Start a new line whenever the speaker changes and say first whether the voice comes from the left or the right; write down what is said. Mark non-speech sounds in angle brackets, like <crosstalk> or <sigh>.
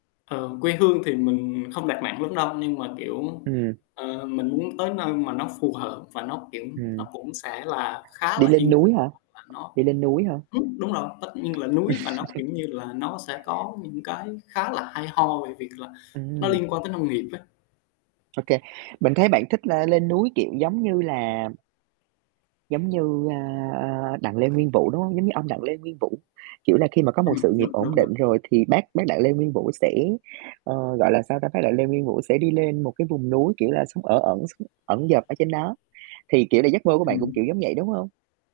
left: Ờ, quê hương thì mình không đặt nặng lắm đâu, nhưng mà, kiểu,
right: Ừm.
left: ờ, mình muốn tới nơi mà nó phù hợp và nó, kiểu,
right: Ừm.
left: nó cũng sẽ là khá
right: Đi
left: là
right: lên
left: yên
right: núi
left: tĩnh
right: hả?
left: hoặc là nó
right: Đi lên núi hả?
left: ừm, đúng rồi, tất nhiên là núi và nó, kiểu
right: <laughs>
left: như là, nó sẽ có những cái khá là hay ho về việc là nó
right: Ừm.
left: liên quan tới nông nghiệp ấy.
right: Ô kê, mình thấy bạn thích là lên núi, kiểu giống như là giống như, a, a, Đặng Lê Nguyên Vũ, đúng hông? Giống như ông Đặng Lê Nguyên Vũ, kiểu là khi mà có một
left: Ừm,
right: sự nghiệp
left: đúng,
right: ổn
left: đúng, đúng.
right: định rồi thì bác bác Đặng Lê Nguyên Vũ sẽ ờ, gọi là sao ta? Bác Đặng Lê Nguyên Vũ sẽ đi lên một cái vùng núi, kiểu là, sống ở ẩn, s ẩn dật ở trên đó. Thì, kiểu là, giấc mơ của bạn cũng kiểu
left: Ừm.
right: giống vậy, đúng hông?